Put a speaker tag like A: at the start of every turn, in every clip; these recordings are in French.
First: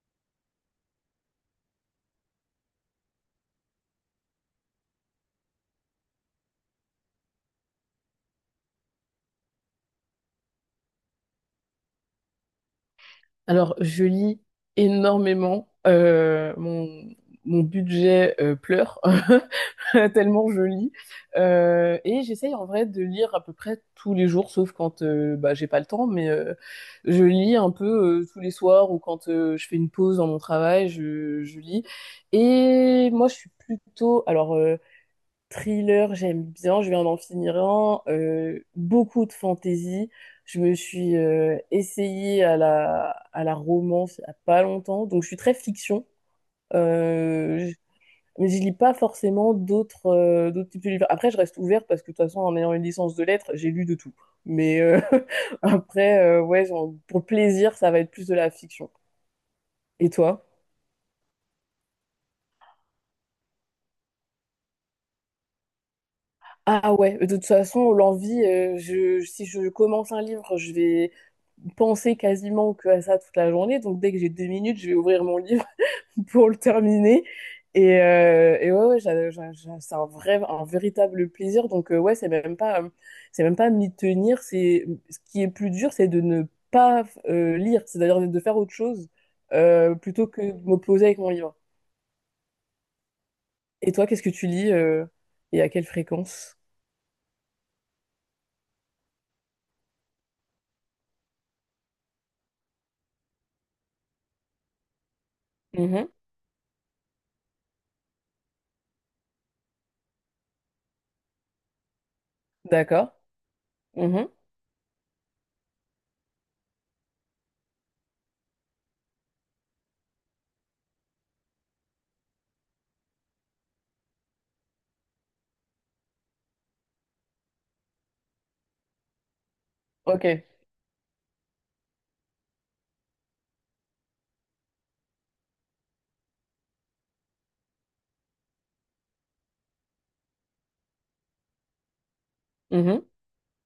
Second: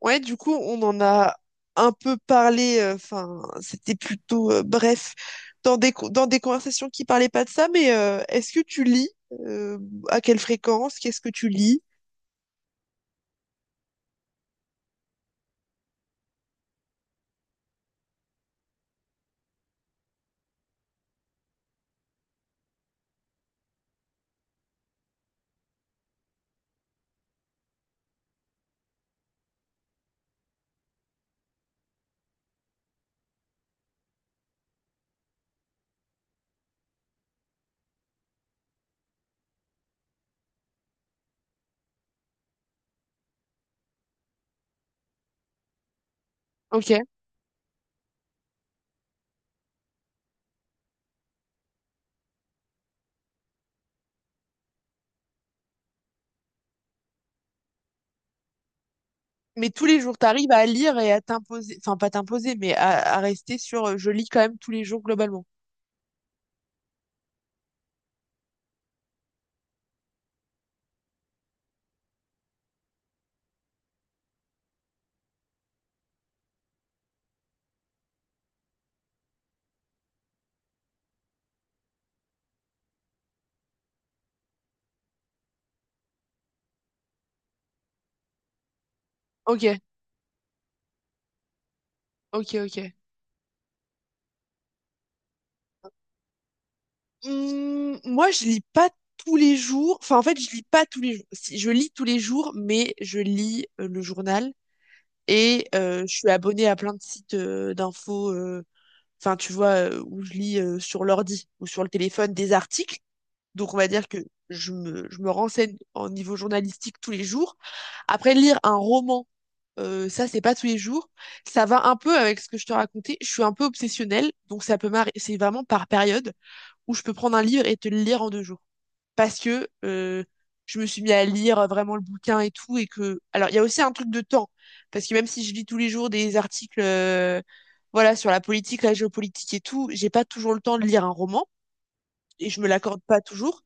A: Ouais, du coup, on en a un peu parlé, enfin, c'était plutôt bref, dans dans des conversations qui parlaient pas de ça, mais est-ce que tu lis? Euh, à quelle fréquence? Qu'est-ce que tu lis?
B: Alors, je lis énormément. Mon, mon budget pleure tellement je lis. Et j'essaye en vrai de lire à peu près tous les jours, sauf quand bah, j'ai pas le temps. Mais je lis un peu tous les soirs ou quand je fais une pause dans mon travail, je lis. Et moi, je suis plutôt. Thriller, j'aime bien, je viens d'en finir un. Beaucoup de fantaisie. Je me suis essayée à la romance il n'y a pas longtemps, donc je suis très fiction.
A: Ok.
B: Euh, je- mais je lis pas forcément d'autres d'autres types de livres. Après, je reste ouverte parce que de toute façon, en ayant une licence de lettres, j'ai lu de tout. Mais après, ouais, genre, pour plaisir, ça va être plus de la fiction.
A: Mais tous les
B: Et
A: jours,
B: toi?
A: t'arrives à lire et à t'imposer, enfin, pas t'imposer, mais à rester sur je lis quand même tous les jours globalement.
B: Ah ouais, de toute façon, l'envie, si je commence un livre, je vais penser quasiment que à ça toute la journée. Donc dès que j'ai deux minutes, je vais ouvrir mon livre pour le terminer. Et ouais, ouais, c'est un vrai, un véritable plaisir. Donc ouais, c'est même pas m'y tenir. C'est ce qui est plus dur, c'est de ne pas lire, c'est-à-dire de faire autre chose
A: Ok,
B: plutôt que de me poser avec mon livre.
A: ok, ok.
B: Et toi, qu'est-ce que tu lis et à quelle fréquence?
A: Moi, je lis pas tous les jours. Enfin, en fait, je lis pas tous les jours. Si, je lis tous les jours, mais je lis le journal. Et
B: Mhm.
A: je suis abonnée à plein de sites d'infos, enfin, tu vois, où je lis sur l'ordi ou sur le téléphone des articles.
B: D'accord.
A: Donc, on va dire que je me renseigne en niveau journalistique tous les jours. Après, lire un roman, ça, c'est pas tous les jours. Ça va un peu avec ce que je te racontais. Je suis un peu obsessionnelle, donc ça peut m'arriver. C'est vraiment par période où je peux prendre un livre et te le lire en 2 jours parce que
B: Ok.
A: je me suis mis à lire vraiment le bouquin et tout et que alors il y a aussi un truc de temps parce que même si je lis tous les jours des articles voilà sur la politique, la géopolitique et tout, j'ai pas toujours le temps de lire un roman et je me l'accorde
B: Mhm.
A: pas toujours.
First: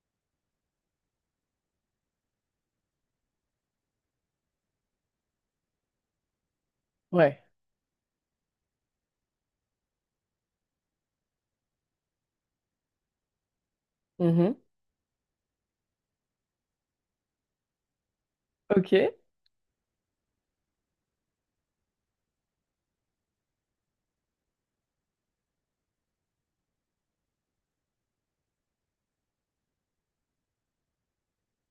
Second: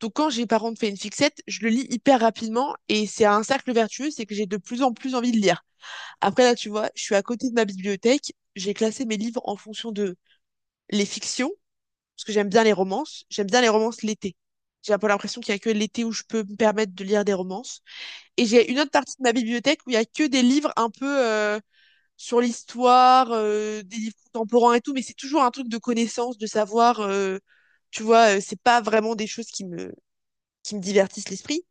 A: Donc quand j'ai par contre fait une fixette, je le lis hyper rapidement et c'est un cercle vertueux, c'est que j'ai de plus en plus envie de lire. Après là, tu vois, je suis à
B: Ouais.
A: côté de ma bibliothèque, j'ai classé mes livres en fonction de les fictions parce que j'aime bien les romances. J'aime bien les romances l'été.
B: Mhm.
A: J'ai un peu l'impression qu'il y a que l'été où je peux me permettre de lire des romances. Et j'ai une autre
B: Ok.
A: partie de ma bibliothèque où il y a que des livres un peu sur l'histoire, des livres contemporains et tout, mais c'est toujours un truc de connaissance, de savoir. Tu vois, c'est pas vraiment des choses qui me divertissent l'esprit.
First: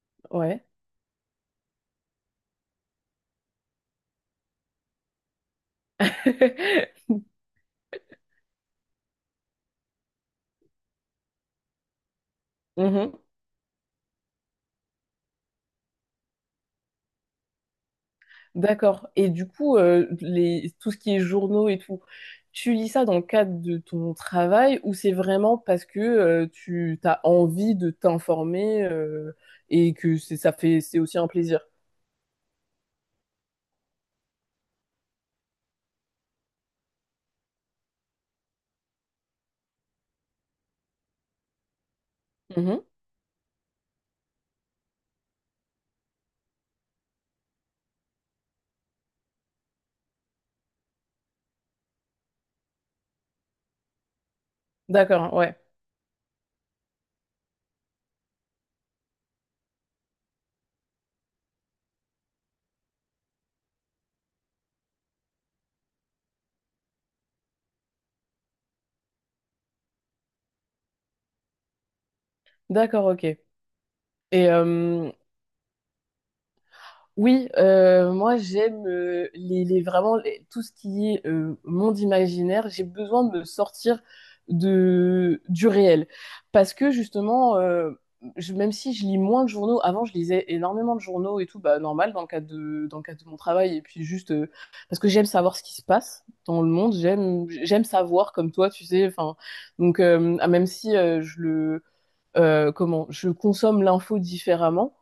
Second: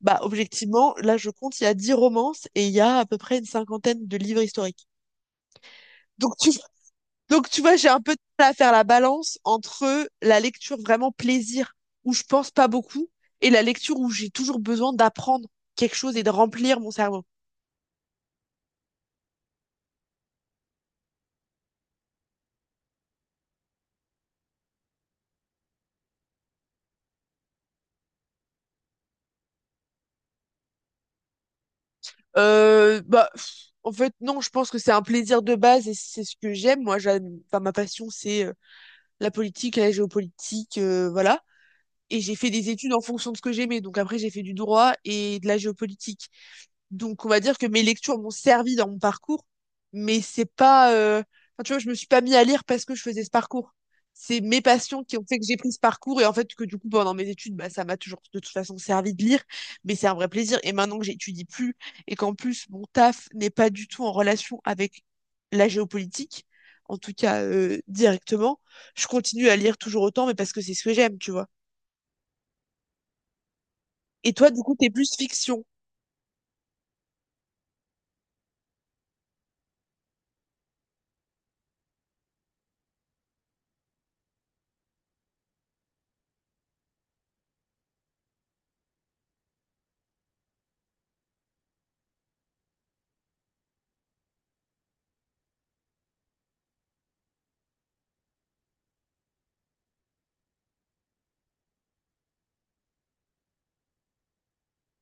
A: Bah,
B: Ouais.
A: objectivement, là, je compte, il y a 10 romances et il y a à peu près une cinquantaine de livres historiques. Donc, tu Donc, tu vois, j'ai un peu de mal à faire la balance entre la lecture vraiment plaisir, où je pense pas beaucoup,
B: Mhm.
A: et la lecture où j'ai toujours besoin d'apprendre quelque chose et de remplir mon cerveau.
B: D'accord. Et du coup, les, tout ce qui est journaux et tout, tu lis ça dans le cadre de ton travail ou c'est vraiment parce que tu as envie de t'informer et que c'est, ça fait, c'est aussi un plaisir?
A: Euh, bah, pff, En fait, non, je pense que c'est un plaisir de base et c'est ce que j'aime. Moi, j'aime, enfin, ma passion, c'est la politique, la géopolitique, voilà. Et j'ai fait des
B: Mhm.
A: études en fonction de ce que j'aimais. Donc après, j'ai fait du droit et de la géopolitique. Donc, on va dire que mes lectures m'ont servi dans mon parcours, mais c'est pas, enfin, tu vois, je me suis pas mis à lire parce que je faisais ce parcours. C'est mes passions qui ont
B: D'accord.
A: fait que j'ai
B: Ouais.
A: pris ce parcours et en fait que du coup, pendant mes études, bah, ça m'a toujours de toute façon servi de lire, mais c'est un vrai plaisir. Et maintenant que j'étudie plus et qu'en plus, mon taf n'est pas du tout en relation avec la géopolitique, en tout cas, directement, je continue à lire toujours autant, mais parce que c'est ce que j'aime, tu vois.
B: D'accord. Ok.
A: Et
B: Et,
A: toi, du coup, t'es
B: euh,
A: plus fiction.
B: Oui, moi j'aime vraiment tout ce qui est monde imaginaire. J'ai besoin de me sortir de, du réel. Parce que justement, même si je lis moins de journaux, avant je lisais énormément de journaux et tout, bah, normal dans le cadre de, dans le cadre de mon travail. Et puis juste parce que j'aime savoir ce qui se passe dans le monde, j'aime savoir comme toi, tu sais. Enfin, même si je le comment je consomme l'info différemment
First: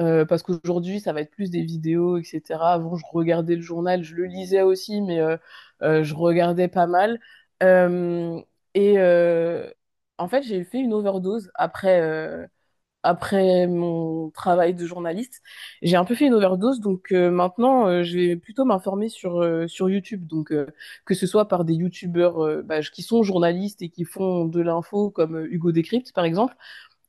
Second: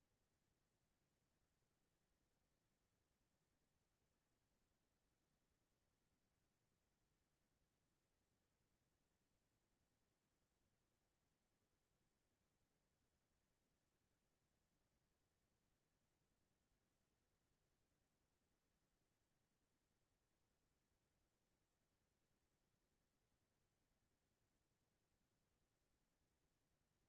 B: parce qu'aujourd'hui ça va être plus des vidéos etc avant je regardais le journal je le lisais aussi mais je regardais pas mal. Euh, et euh, En fait j'ai fait une overdose après après mon travail de journaliste j'ai un peu fait une overdose donc maintenant je vais plutôt m'informer sur sur YouTube donc que ce soit par des youtubeurs bah, qui sont journalistes et qui font de l'info comme Hugo Décrypte par exemple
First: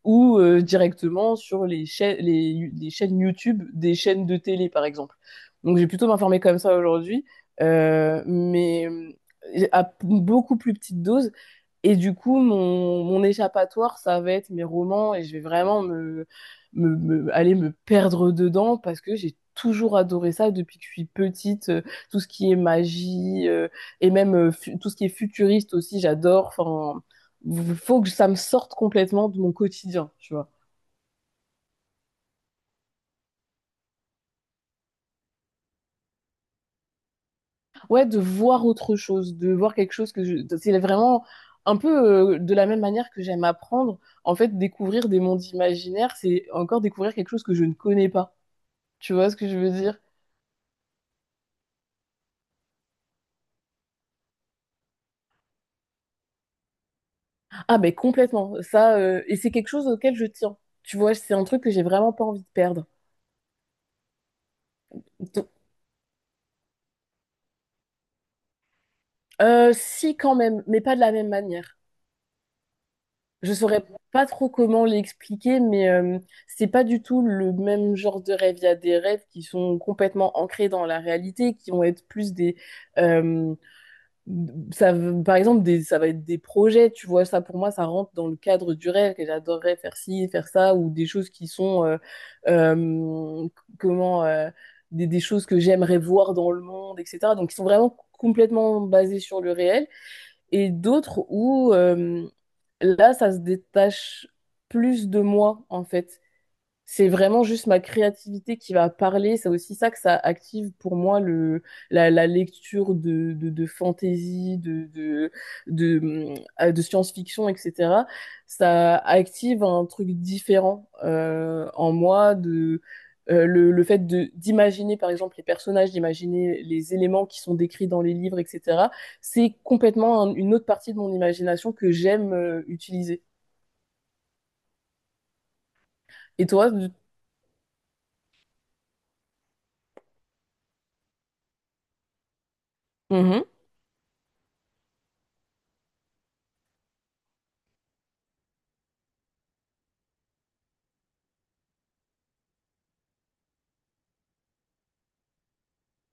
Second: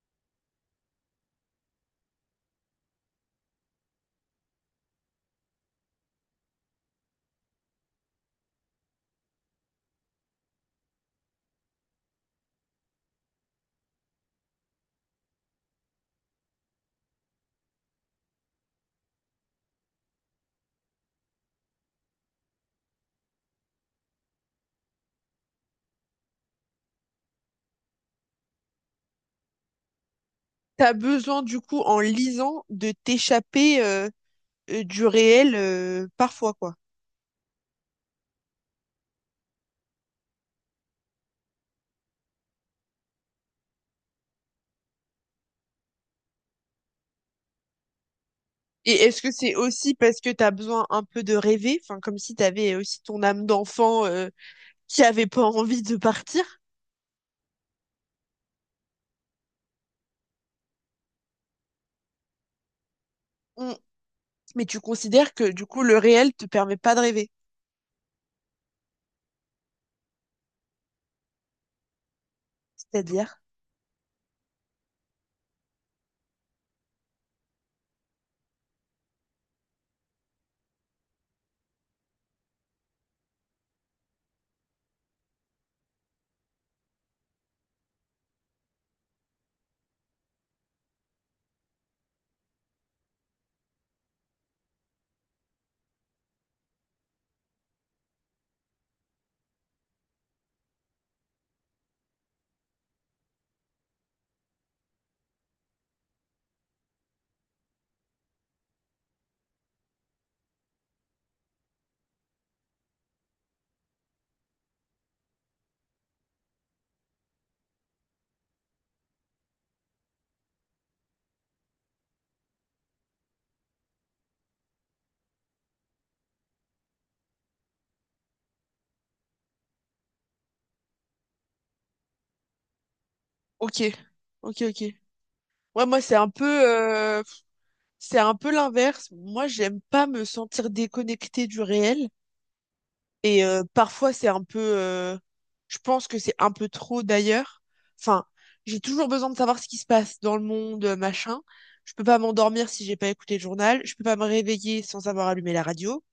B: ou directement sur les chaînes YouTube des chaînes de télé, par exemple. Donc, j'ai plutôt m'informer comme ça aujourd'hui, à beaucoup plus petite dose. Et du coup, mon échappatoire, ça va être mes romans et je vais vraiment aller me perdre dedans parce que j'ai toujours adoré ça depuis que je suis petite. Tout ce qui est magie et même tout ce qui est futuriste aussi, j'adore. Enfin, faut que ça me sorte complètement de mon quotidien, tu vois.
A: T'as besoin, du coup, en lisant, de t'échapper, du réel, parfois, quoi.
B: Ouais, de voir autre chose, de voir quelque chose que je... C'est vraiment un peu de la même manière que j'aime apprendre. En fait, découvrir des mondes imaginaires, c'est encore découvrir quelque chose que je ne connais pas.
A: Et
B: Tu
A: est-ce
B: vois
A: que
B: ce que
A: c'est
B: je veux
A: aussi
B: dire?
A: parce que t'as besoin un peu de rêver? Enfin, comme si t'avais aussi ton âme d'enfant, qui avait pas envie de partir?
B: Ah, mais complètement. Et c'est quelque chose auquel je tiens. Tu vois, c'est un truc que j'ai vraiment pas envie de perdre.
A: Mmh, mais tu considères que,
B: Donc,
A: du coup, le réel te permet pas de rêver?
B: Si, quand même, mais pas de la même manière.
A: C'est-à-dire?
B: Je saurais pas trop comment l'expliquer, mais c'est pas du tout le même genre de rêve. Il y a des rêves qui sont complètement ancrés dans la réalité, qui vont être plus des, euh, Par exemple, ça va être des projets, tu vois, ça pour moi, ça rentre dans le cadre du rêve, que j'adorerais faire ci, faire ça, ou des choses qui sont, euh, comment, euh, des choses que j'aimerais voir dans le monde, etc. Donc, qui sont vraiment complètement basées sur le réel, et d'autres où, là, ça se détache plus de moi, en fait c'est vraiment juste ma créativité qui va parler. C'est aussi ça que ça active pour moi la lecture de fantaisie, de, hum, de science-fiction, etc. Ça active un truc différent en moi de le fait de d'imaginer par exemple les personnages, d'imaginer les éléments qui sont décrits dans les livres, etc. C'est complètement une autre partie de mon imagination que j'aime utiliser.
A: OK. OK, OK. Ouais, moi,
B: Et toi, de-
A: c'est un peu l'inverse. Moi, j'aime pas me sentir déconnectée du réel. Et
B: Mhm.
A: parfois, c'est un peu... je pense que c'est un peu trop d'ailleurs. Enfin, j'ai toujours besoin de savoir ce qui se passe dans le monde, machin. Je peux pas m'endormir si j'ai pas écouté le journal. Je peux pas me réveiller sans avoir allumé la radio.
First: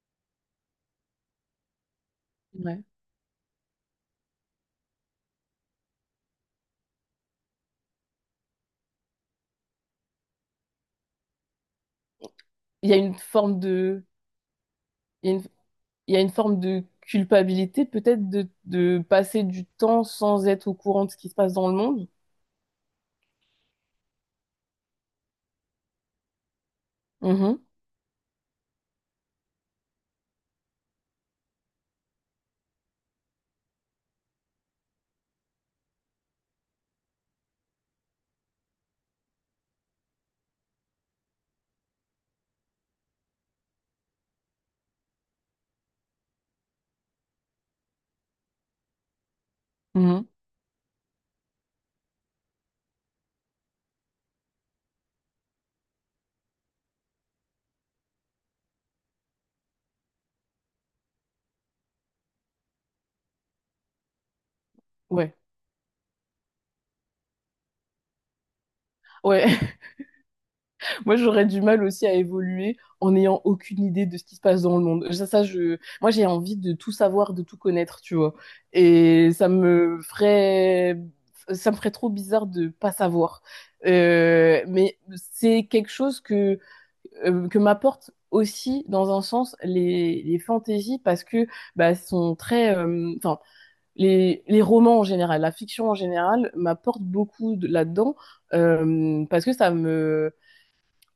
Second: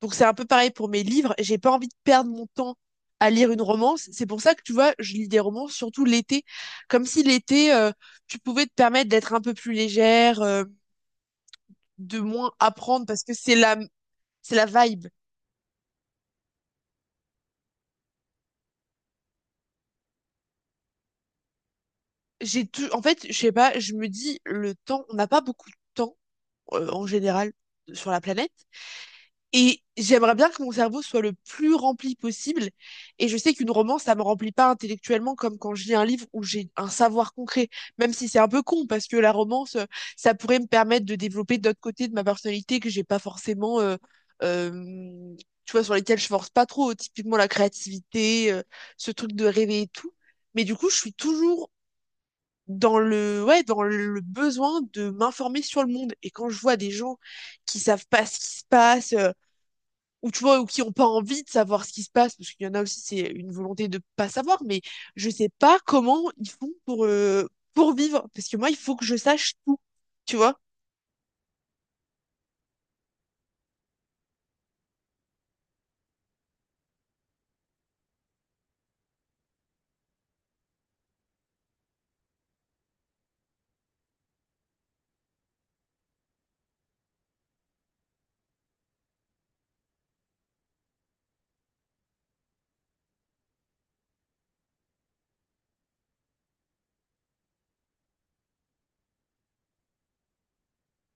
A: Donc c'est un peu pareil pour mes livres. J'ai pas envie de perdre mon temps
B: Ouais.
A: à lire une romance. C'est pour ça que tu vois, je lis des romances surtout l'été. Comme si l'été, tu pouvais te permettre d'être un peu plus légère, de moins
B: Il y a
A: apprendre
B: une
A: parce que
B: forme de
A: c'est la vibe.
B: il y a il y a une forme de culpabilité peut-être de passer du temps sans être au courant de ce qui se passe dans le monde.
A: J'ai tout, en fait, je sais pas, je me dis, le temps, on n'a pas beaucoup de temps, en général,
B: Mhm,
A: sur la planète. Et j'aimerais bien que mon cerveau soit le plus rempli possible. Et je sais qu'une romance, ça me remplit pas intellectuellement comme quand je lis un livre où j'ai un savoir concret, même si c'est un peu con, parce que la romance, ça pourrait me permettre de développer d'autres côtés de ma personnalité que j'ai pas forcément, euh, tu vois, sur lesquels je force pas trop, typiquement la créativité, ce truc de rêver et tout.
B: mhm,
A: Mais du coup, je suis toujours ouais, dans le besoin de m'informer sur le monde. Et quand je vois des gens qui savent pas ce qui se passe, ou tu vois, ou qui ont pas envie de savoir ce qui se passe, parce qu'il y en a aussi, c'est une volonté de pas savoir, mais je
B: ouais.
A: sais pas comment ils font pour vivre. Parce que moi, il faut que je
B: Ouais,
A: sache tout, tu vois?
B: moi j'aurais du mal aussi à évoluer en n'ayant aucune idée de ce qui se passe dans le monde. Moi j'ai envie de tout savoir, de tout connaître, tu vois. Et ça me ferait trop bizarre de pas savoir. Mais c'est quelque chose que m'apportent aussi dans un sens les fantaisies parce que bah, sont très enfin les romans en général la fiction en général m'apporte là-dedans parce que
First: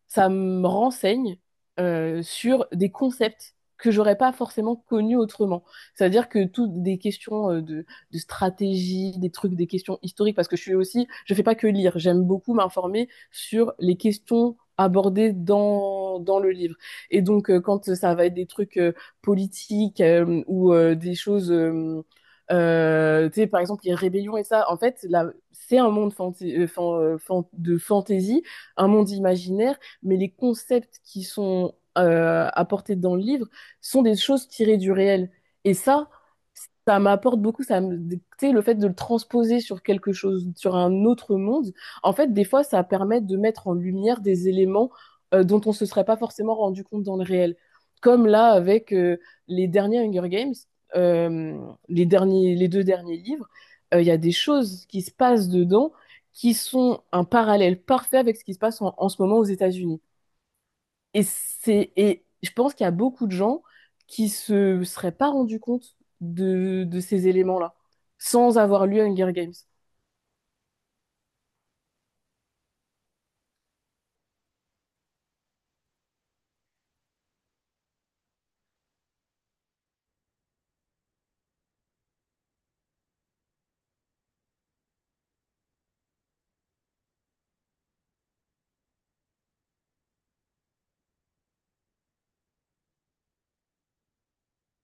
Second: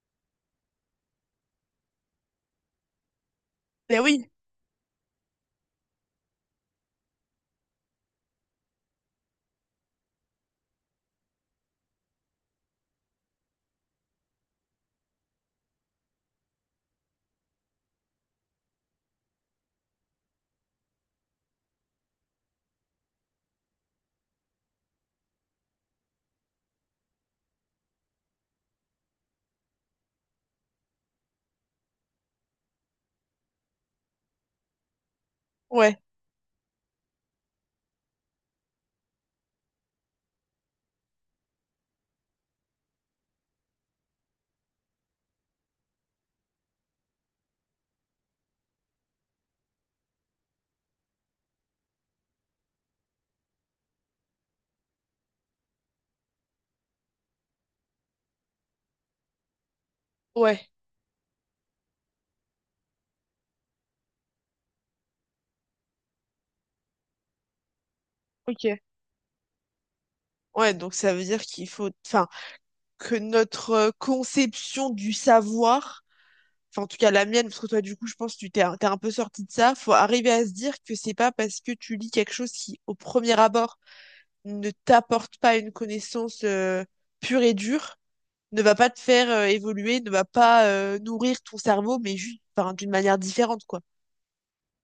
B: ça me renseigne sur des concepts que
A: Ben
B: j'aurais
A: oui,
B: pas forcément connus autrement. C'est-à-dire que toutes des questions de stratégie, des trucs, des questions historiques, parce que je suis aussi, je fais pas que lire, j'aime beaucoup m'informer sur les questions abordées dans, dans le livre. Et donc, quand ça va être des trucs politiques ou des choses, tu sais, par exemple, les rébellions et ça, en fait, là, c'est un monde de fantaisie, un monde imaginaire mais les concepts qui sont apportés dans le livre sont des choses tirées du réel. Et
A: ouais,
B: ça m'apporte beaucoup. Ça me, tu sais, le fait de le transposer sur quelque chose, sur un autre monde, en fait, des fois, ça permet de mettre en lumière des éléments dont on se serait pas forcément rendu compte dans le réel. Comme là, avec les derniers Hunger Games, euh, les derniers, les deux derniers livres, il y a des choses qui se passent dedans qui sont un parallèle parfait avec ce qui se passe en en ce moment aux États-Unis.
A: ouais,
B: Et c'est, et je pense qu'il y a beaucoup de gens qui se seraient pas rendus compte de ces éléments-là, sans
A: ok.
B: avoir lu Hunger Games.
A: Ouais, donc ça veut dire qu'il faut, enfin, que notre conception du savoir enfin en tout cas la mienne, parce que toi du coup je pense que tu t'es t'es un peu sorti de ça, faut arriver à se dire que c'est pas parce que tu lis quelque chose qui au premier abord ne t'apporte pas une connaissance pure et dure, ne va pas te faire évoluer, ne va pas nourrir ton cerveau, mais juste enfin, d'une manière différente quoi.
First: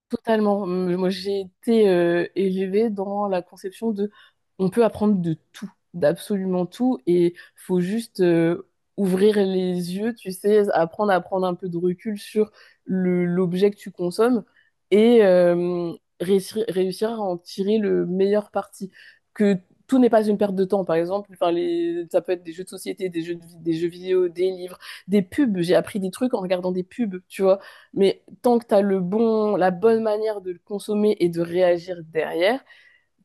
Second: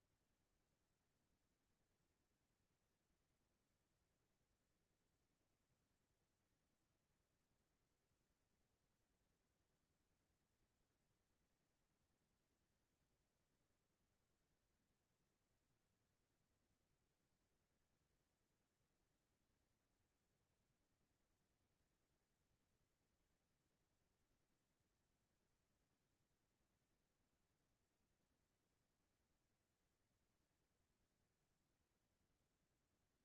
B: Totalement. Moi, j'ai été élevée dans la conception de on peut apprendre de tout, d'absolument tout, et faut juste ouvrir les yeux, tu sais, apprendre à prendre un peu de recul sur l'objet que tu consommes et réussir à en tirer le meilleur parti. Que tout n'est pas une perte de temps, par exemple, enfin, les, ça peut être des jeux de société, des jeux vidéo, des livres, des pubs. J'ai appris des trucs en regardant des pubs, tu vois. Mais tant que tu as le bon, la bonne manière de le consommer et de réagir derrière,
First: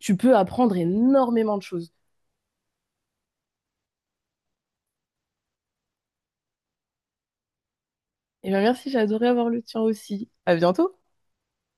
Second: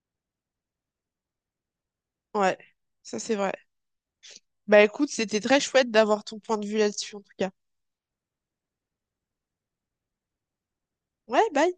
B: tu peux apprendre énormément de choses.
A: Ouais, ça c'est vrai. Bah écoute, c'était très chouette d'avoir ton point de vue là-dessus en tout cas.
B: Et bien merci, j'ai adoré avoir le tien aussi. À bientôt!
A: Ouais, bye.